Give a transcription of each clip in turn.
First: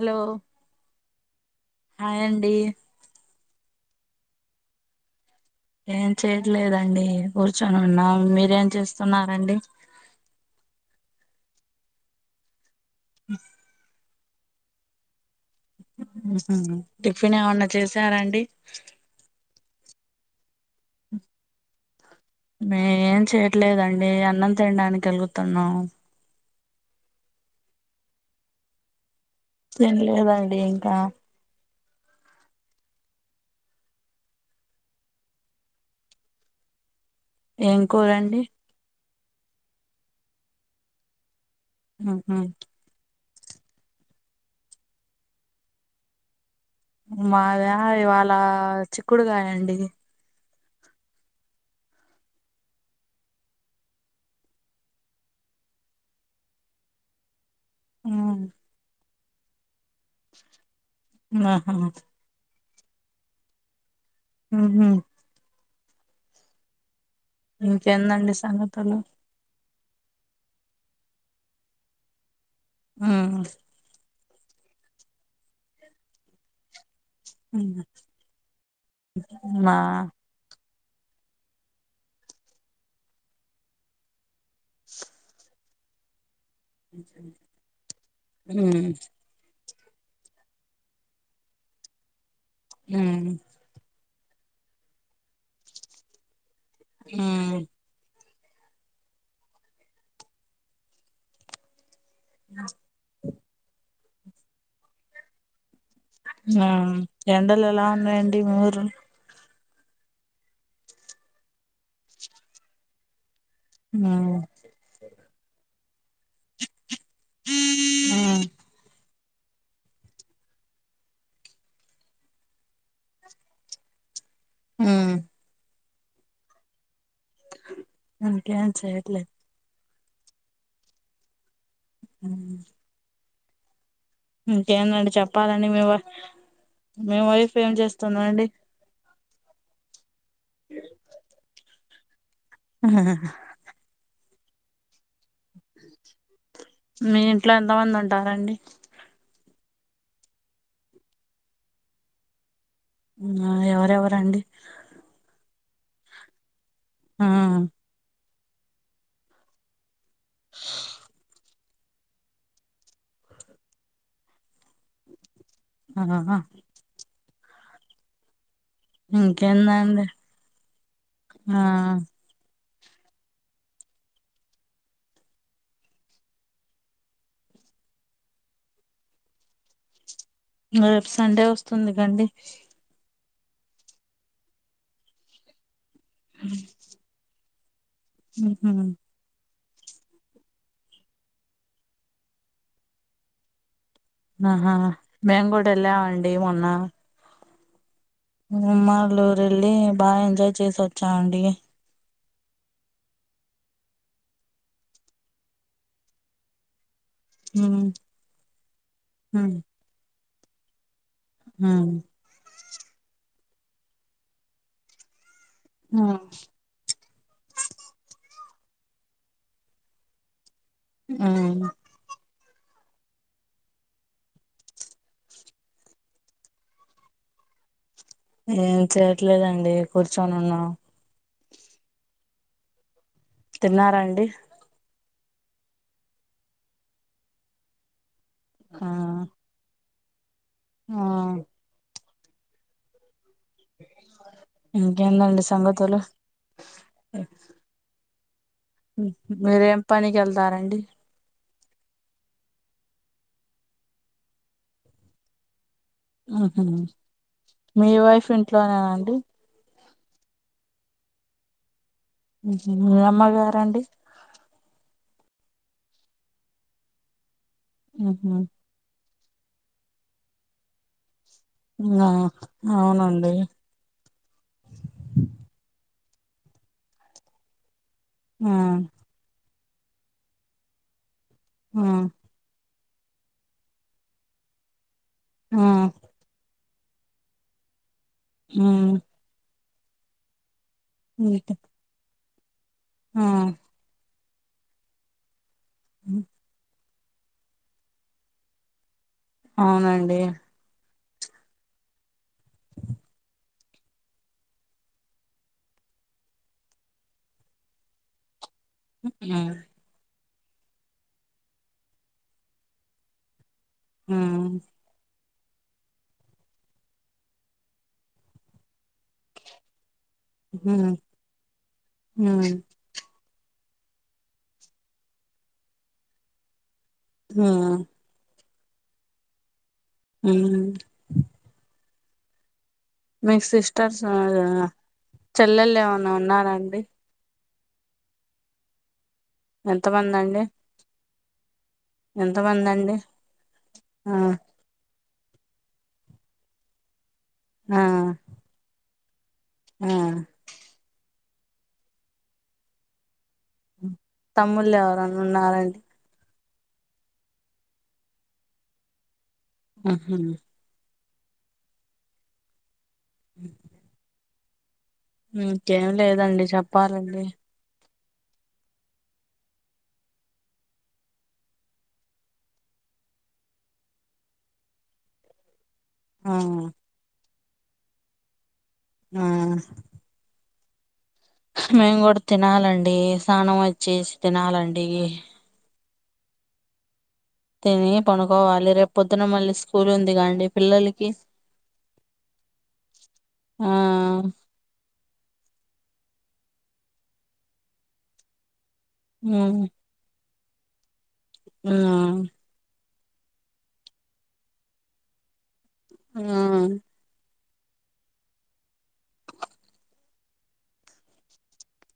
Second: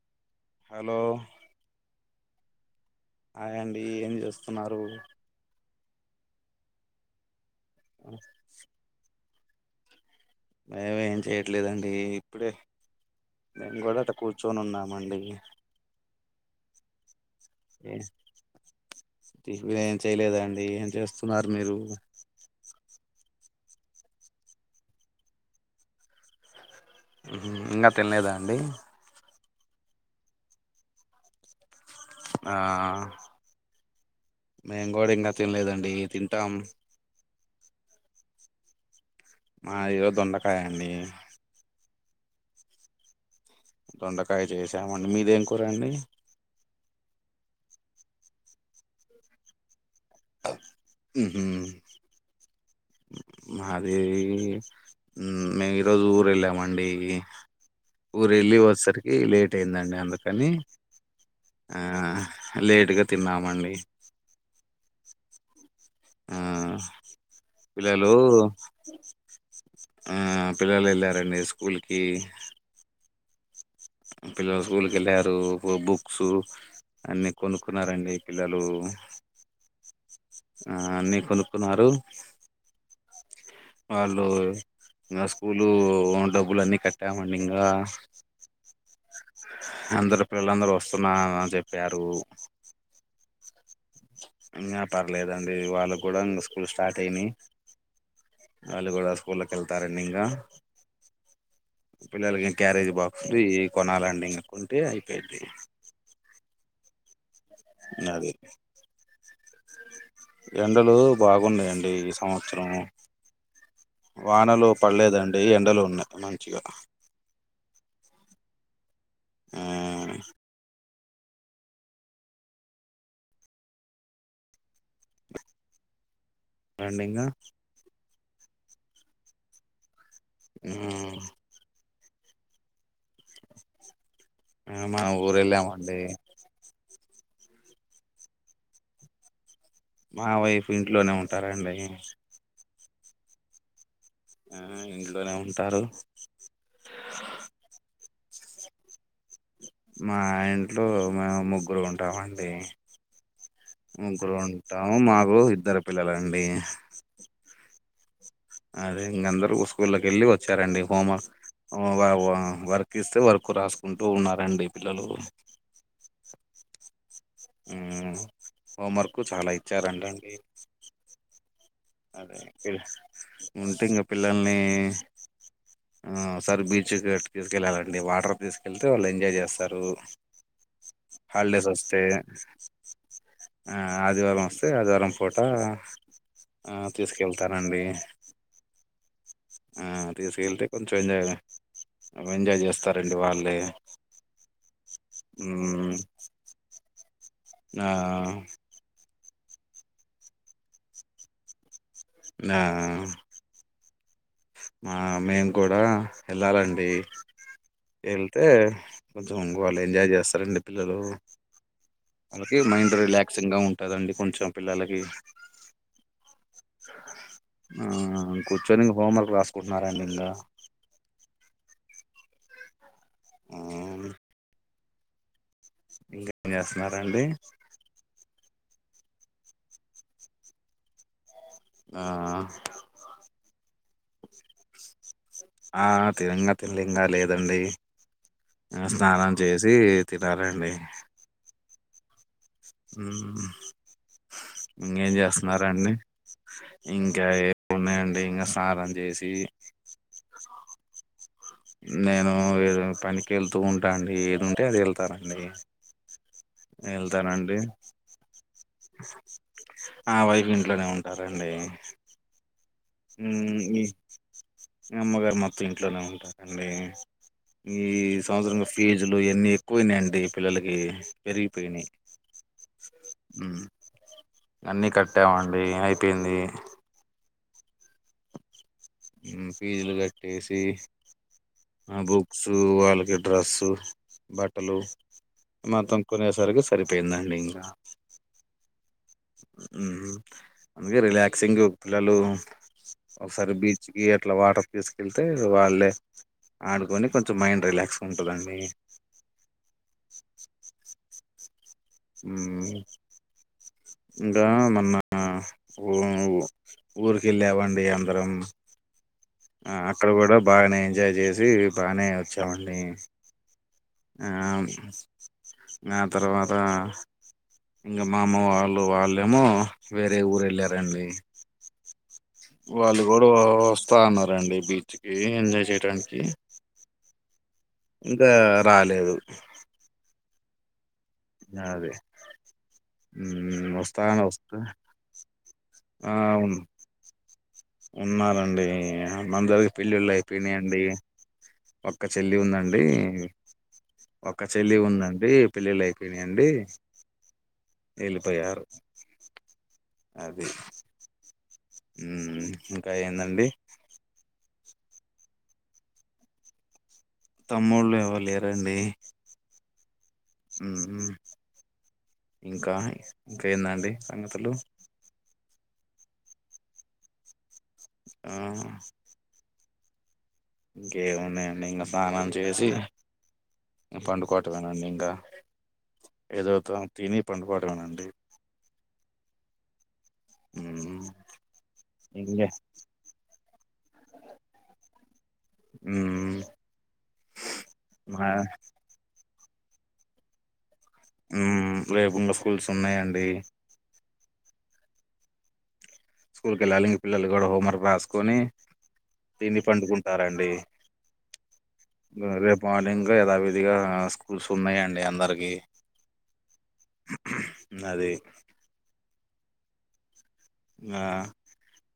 Hello hello ఏండి అయండి ఏమి చేస్తున్నారు ఏం చేయట్లేదండి కూర్చొని ఉన్నా మీరేం చేస్తున్నారండి [unintelligible] ఏం చేయట్లేదండి ఇప్పుడే మేము కూడా అట కూర్చొని ఉన్నామండి మహు టిఫిన్ ఏమన్నా చేసారాండి టిఫిన్ ఏం చేయలేదండి ఏం చేస్తున్నారు మీరు ఇట్లేదండి అన్నం తినడానికి వెలుగుతున్నాం ఇంగా తినలేదా అండి [unintelligible] లేదా అండి ఇంకా ఆ మేము గుడ ఇంగా తినలేదండి తింటాం ఏం కూరండి మా ఈగొ దొండకాయన్ని ఆ హ దొండకాయ చేసామండి మీదేం కూర అండి మావి ఇవాళ చిక్కుడు కాయండి [unintelligible] మాది మ్ మేము ఈరోజు ఊరు వెళ్ళామండి ఊరు వెళ్ళి వసరికి లేట్ అయిందండి అందుకని ఆహా ఆ లేట్గా తిన్నామండి మ్ హు ఆ పిల్లలు ఇంకేందండి సంగతులు ఆ పిల్లలు వెళ్ళారండి స్కూల్ కి ఆ పిల్లలు స్కూల్కి వెళ్ళారు బుక్సు అన్ని ఉమ్ కొనుక్కున్నారండి పిల్లలు ఆ అన్ని కొనుక్కున్నారు వాళ్ళు ఇంగా స్కూలు డబ్బులు అన్నిీ కట్టామండి ఇంగా అందరు పిల్లలందరూ వస్తున్నని చెప్పారు హమ్ ఇంగా పర్లేదండి వాళ్ళు కూడా ఇంగ స్కూల్ స్టార్ట్ అయినాయి ఉమ్ వాళ్ళు కూడా స్కూల్కి వెళ్తారండి ఇంగా పిల్లలకి క్యారేజీ బాక్స్ [unintelligible] కొనాలండి ఇంగ కొంటే అయిపోయింది ఆ ఎండల్ ఎలా ఉన్నాయి అది అండి మఊరు ఎండలు బాగున్నాయండి ఈ సంవత్సరం ఉమ్ వానలు పడ్లేదండి ఎండలు ఉన్నాయ్ మంచిగా ఉ ఊ ఊ అండి ఇంగా ఇంక ఏం చెయ్యట్లే ఊ ఉ ఆ మా ఇంకేందండి ఊరు చెప్పాలండి మే వెళ్ళామండి మి వైఫ్ ఏం చేస్తుంద్ అండి మా వైఫ్ ఇంట్లోనే ఉంటారండి అహహహ ఆ ఎందుక్ మీ ఇంట్లో ఎంతమంది ఉంటారండి మా ఇంట్లో మేము ముగ్గురం ఉంటామండి ఎవరెవరండి ముగ్గురం ఉంటాం మాకు ఇద్దరు పిల్లలండి ఆ అదే ఇంక అందరు స్కూల్ళక్ ఎళ్ళి వచ్చారండి హోంవ వ వ వర్క్ ఇస్తే వర్క్ రాస్కుంటూ ఉన్నారండి పిల్లలు ఆ హ హ ఊ హోంవర్కు చాలా ఇచ్చార్ అంట ఇంకేందండి అండి ఆ అదే ఉంటే ఇంగ పిల్లల్ని సారి బీచ్ తీసుకెళ్ళాలండి వాటర్ తీసుకెళ్తే వాళ్ళు ఎంజాయ్ చేస్తారు రేపు సండే హాళ్డేస్ వస్తుంది ఒస్తే కండి అ ఆదివారం ఒస్తే ఆదివారం పూట ఆ తీస్కెళ్తానండి ఆ తీసుకెళ్తే కొంచెం ఎంజాయ్ ఎంజాయ్ చేస్తారండి వాళ్ళే ఆహా మేమ్ గూడ మ్మ్ ఎల్లామండి మొన్న ఆ ఉమళ్ళూర్ వెళ్ళి బాగా ఎంజాయ్ చేస్ ఒచ్చామండి ఆ ఆ మేమ్ కూడ ఎళ్ళాలండి ఎళ్తే కొంచెం ఇంగ వాళ్ళు ఎంజాయ్ చేస్తరండి పిల్లలు ఆళ్ళకి మైండ్ రిలాక్సింగ్ గా ఉంటదండి కొంచెం పిల్లలకి ఆ కూర్చని ఇంగ హోమ్ వర్క్ రాస్ కుర్నారండి ఇంగా ఉ ఆ ఔను ఇంకేం చేస్తున్నారండి ఏం చేయట్లేదండి కూర్చొని ఉన్నా ఆఅ తిన్నార అండి ఆ తినంగా తిన్లింగా లేదండి ఆ స్నానం చేసి తినాలండి ఆ ఊ హు హు ఇంకేం ఇంకేందండి చేస్తున్నారండి సంగతులు ఇంకా ఏ ఉన్నాయండి మీరేం పనిక్ ఎళ్తారండి నేను ఏద పనికి ఎళ్తూ ఉంటా అండి ఏద్ ఉంటే అది ఎళ్తానండి ఆహ మీ వైఫ్ ఇంట్లోనేనా అండి ఆ వైఫ్ ఇంట్లోనే ఉంటారండి. మీ అమ్మగారండి? అమ్మగార్ మొత్తం ఇంట్లోనే ఉంటారండి. ఈ ఉహు సంవత్సరం ఫీజ్ జులు ఇయన్ని ఎక్కువైనయండి పిల్లలకి పెరిగిపోయినయి ఆ అవునండి అన్ని కట్టామండి. అయి పోయింది. ఆ ఫీజులు కట్టేసి బుక్స్ వా ఇగ డ్రస్సు బట్టలు ఆ ఆ మొత్తం కొనేసరికి సరిపొయిందండి ఇంకా మ్ అందుకే ఉమ్ రిలాక్సింగ్ పిల్లలు ఒకసారి బీచ్కి అట్లా వాటర్క్ తీస్కెళ్తే వాళ్ళే ఆడుకొని కొంచెం మైండ్ రిలాక్స్ గుంటదండి. అవునండి మ్ ఇంకా మొన్నా ఉ ఊరికెళ్ళావండి అందరం. ఆ అక్కడ గుడా బాగనే ఎంజాయ్ చేసి బానే వచ్చామండి. ఆ ఉమ్ ఉమ్ అవున్ నా తర్వాతా ఇంకా మా అమ్మ వాళ్ళు వాళ్ళేమో వేరే ఊర్ ఎళ్ళారండి. ఉమ్ ఉమ్ వాళ్ళు గొడవా వస్తా అన్నారండి బీచ్కి ఎంజాయ్ చేయటానికి ఇంకా రాలేదు. అవునా రాలే మీకు మ్ సిస్టర్స్ వస్తా ఆ అన్ వస్తా చెల్లెళ్ళు ఏమన్నా ఆ అవును ఉన్నారండి ఉన్నారండి మందరికి పెళ్ళిళ్ళు ఎంతమంది అండి అయిపోయినయండి. ఒక్క చెల్లి ఎంతమంది ఉందండి. అండి ఆ ఒక్క చెల్లి ఉందం డీ పెళ్లిల్లైపోయినయండి ఆ వెళ్ళిపోయారు. ఆ అది ఇంకా ఏందండి? తమ్ముళ్ళు ఎవరన్న ఉన్నారండి. తమ్ముళ్ళు ఎవర్ లేరండి. అ మ్ హ్ ఇంకా ఇంకేందండి సంగతలు ఇంకేం లేదండి చెప్పాలండి. ఆహ ఇంకేమున్నాయండి ఇంక స్నానం చేసి పండుకోటమేనండి ఇంకా ఆ ఏదో త తిని పండుకోటమేనండి. ఆ మ్ మేం గుడ్ తినాలండి స్నానం వచ్చేసి తినాలండి. మ్ తిని పనుకోవాలి. రేప్ పొద్దున మళ్ళీ స్కూల్ ఉందిగా అండి పిల్లల్ ఉమ్ లేేకుండ స్కూల్స్ ఉన్నాయండి ఆ స్కూల్ క వెళ్ళాలి ఇంగ్ పిల్లలు గుడా హోంవర్క్ రాసుకొని దీన్ని ఆ పండుకుంటారండి ఆ రేపు మార్నింగ్ యధావిధిగా స్కూల్స్ ఉన్నాయ అండి అందరికి ఆ నది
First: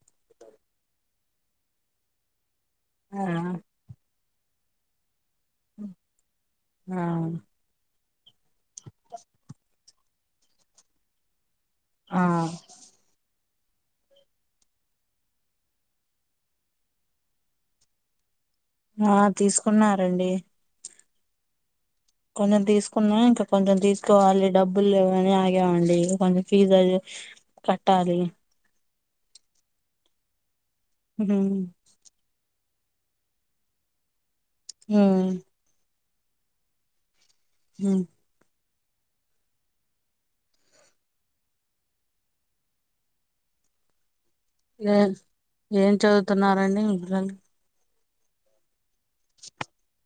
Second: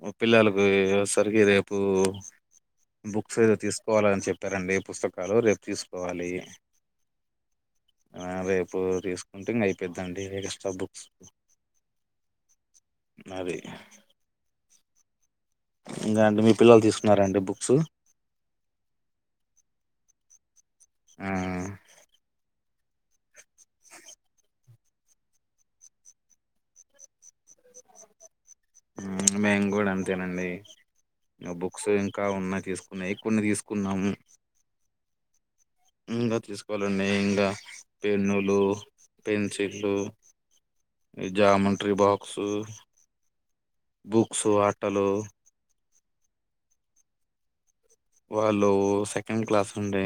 ఆ పిల్లలుకి ఒసరికి రేపు బుక్స్ ఏదో తీసుకోవాల అని చెప్పారండి పుస్తకం కాలో రేపు తీసుకోవాలి ఆ అ రేపు తీసుకుంటే ఇంగ అయిపో పెద్దండి ఎక్స్ట్రా బుక్స్ ఆ అది ఇంగ అండి మీ పిల్లలు తీసుకున్నారండి బుక్స్ ఆ తీసుకున్నారండి ఆ నేను తీసుకున్నా ఇంకా కొంచెం తీసుకోవాలి డబ్బులు లేవని ఆగేవాండి కొంచెం ఫిజు అది కట్టాలి ఉమ్ మేము గుడా అంతేనండి [unintelligible] కా ఉన్నాయి తీసుకున్నాయి కొన్ని తీసుకున్నాము హమ్ ఇంగా తీసుకోవాలండి ఇంగా ఉ పెన్నులు పెన్సిల్లు ఈ జామట్రీ బాక్సు బుక్స్ ఏ ఆట్టలు ఏం చదువుతున్నారండి గల్ వాళ్ళు సెకండ్ క్లాస్ ఉండే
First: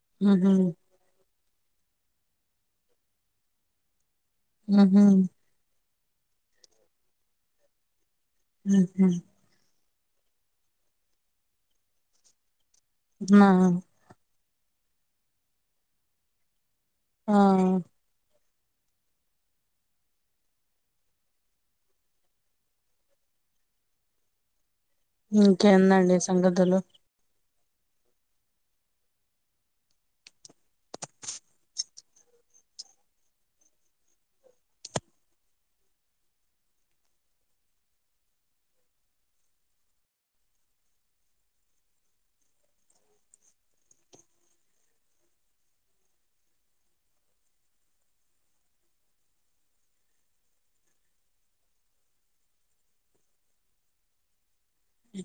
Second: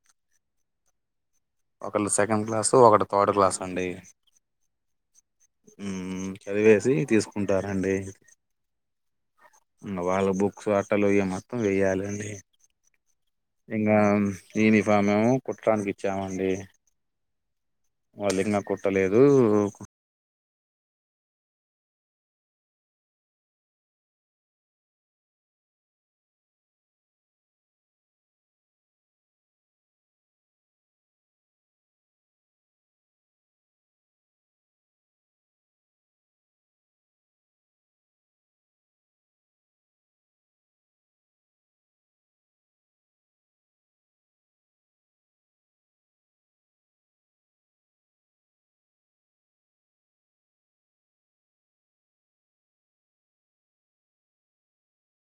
[unintelligible] ఒకళ్ సెకండ్ క్లాసు ఒకటి థర్డ్ క్లాస్ అండి మ్ హు ఉమ్ చదివేసి తీసుకుంటారండి ఉహు వాళ్ళ బుక్స్ ఆట్టలు ఇవి మొత్తం వేయ్యాలండి ఆ ఇంగా యూనిఫామ్ ఉ కుట్రానికి ఇచ్చామండి ఆ పలింగా కుట్టలేదు ఇంకేందండి సంగతులు ఇ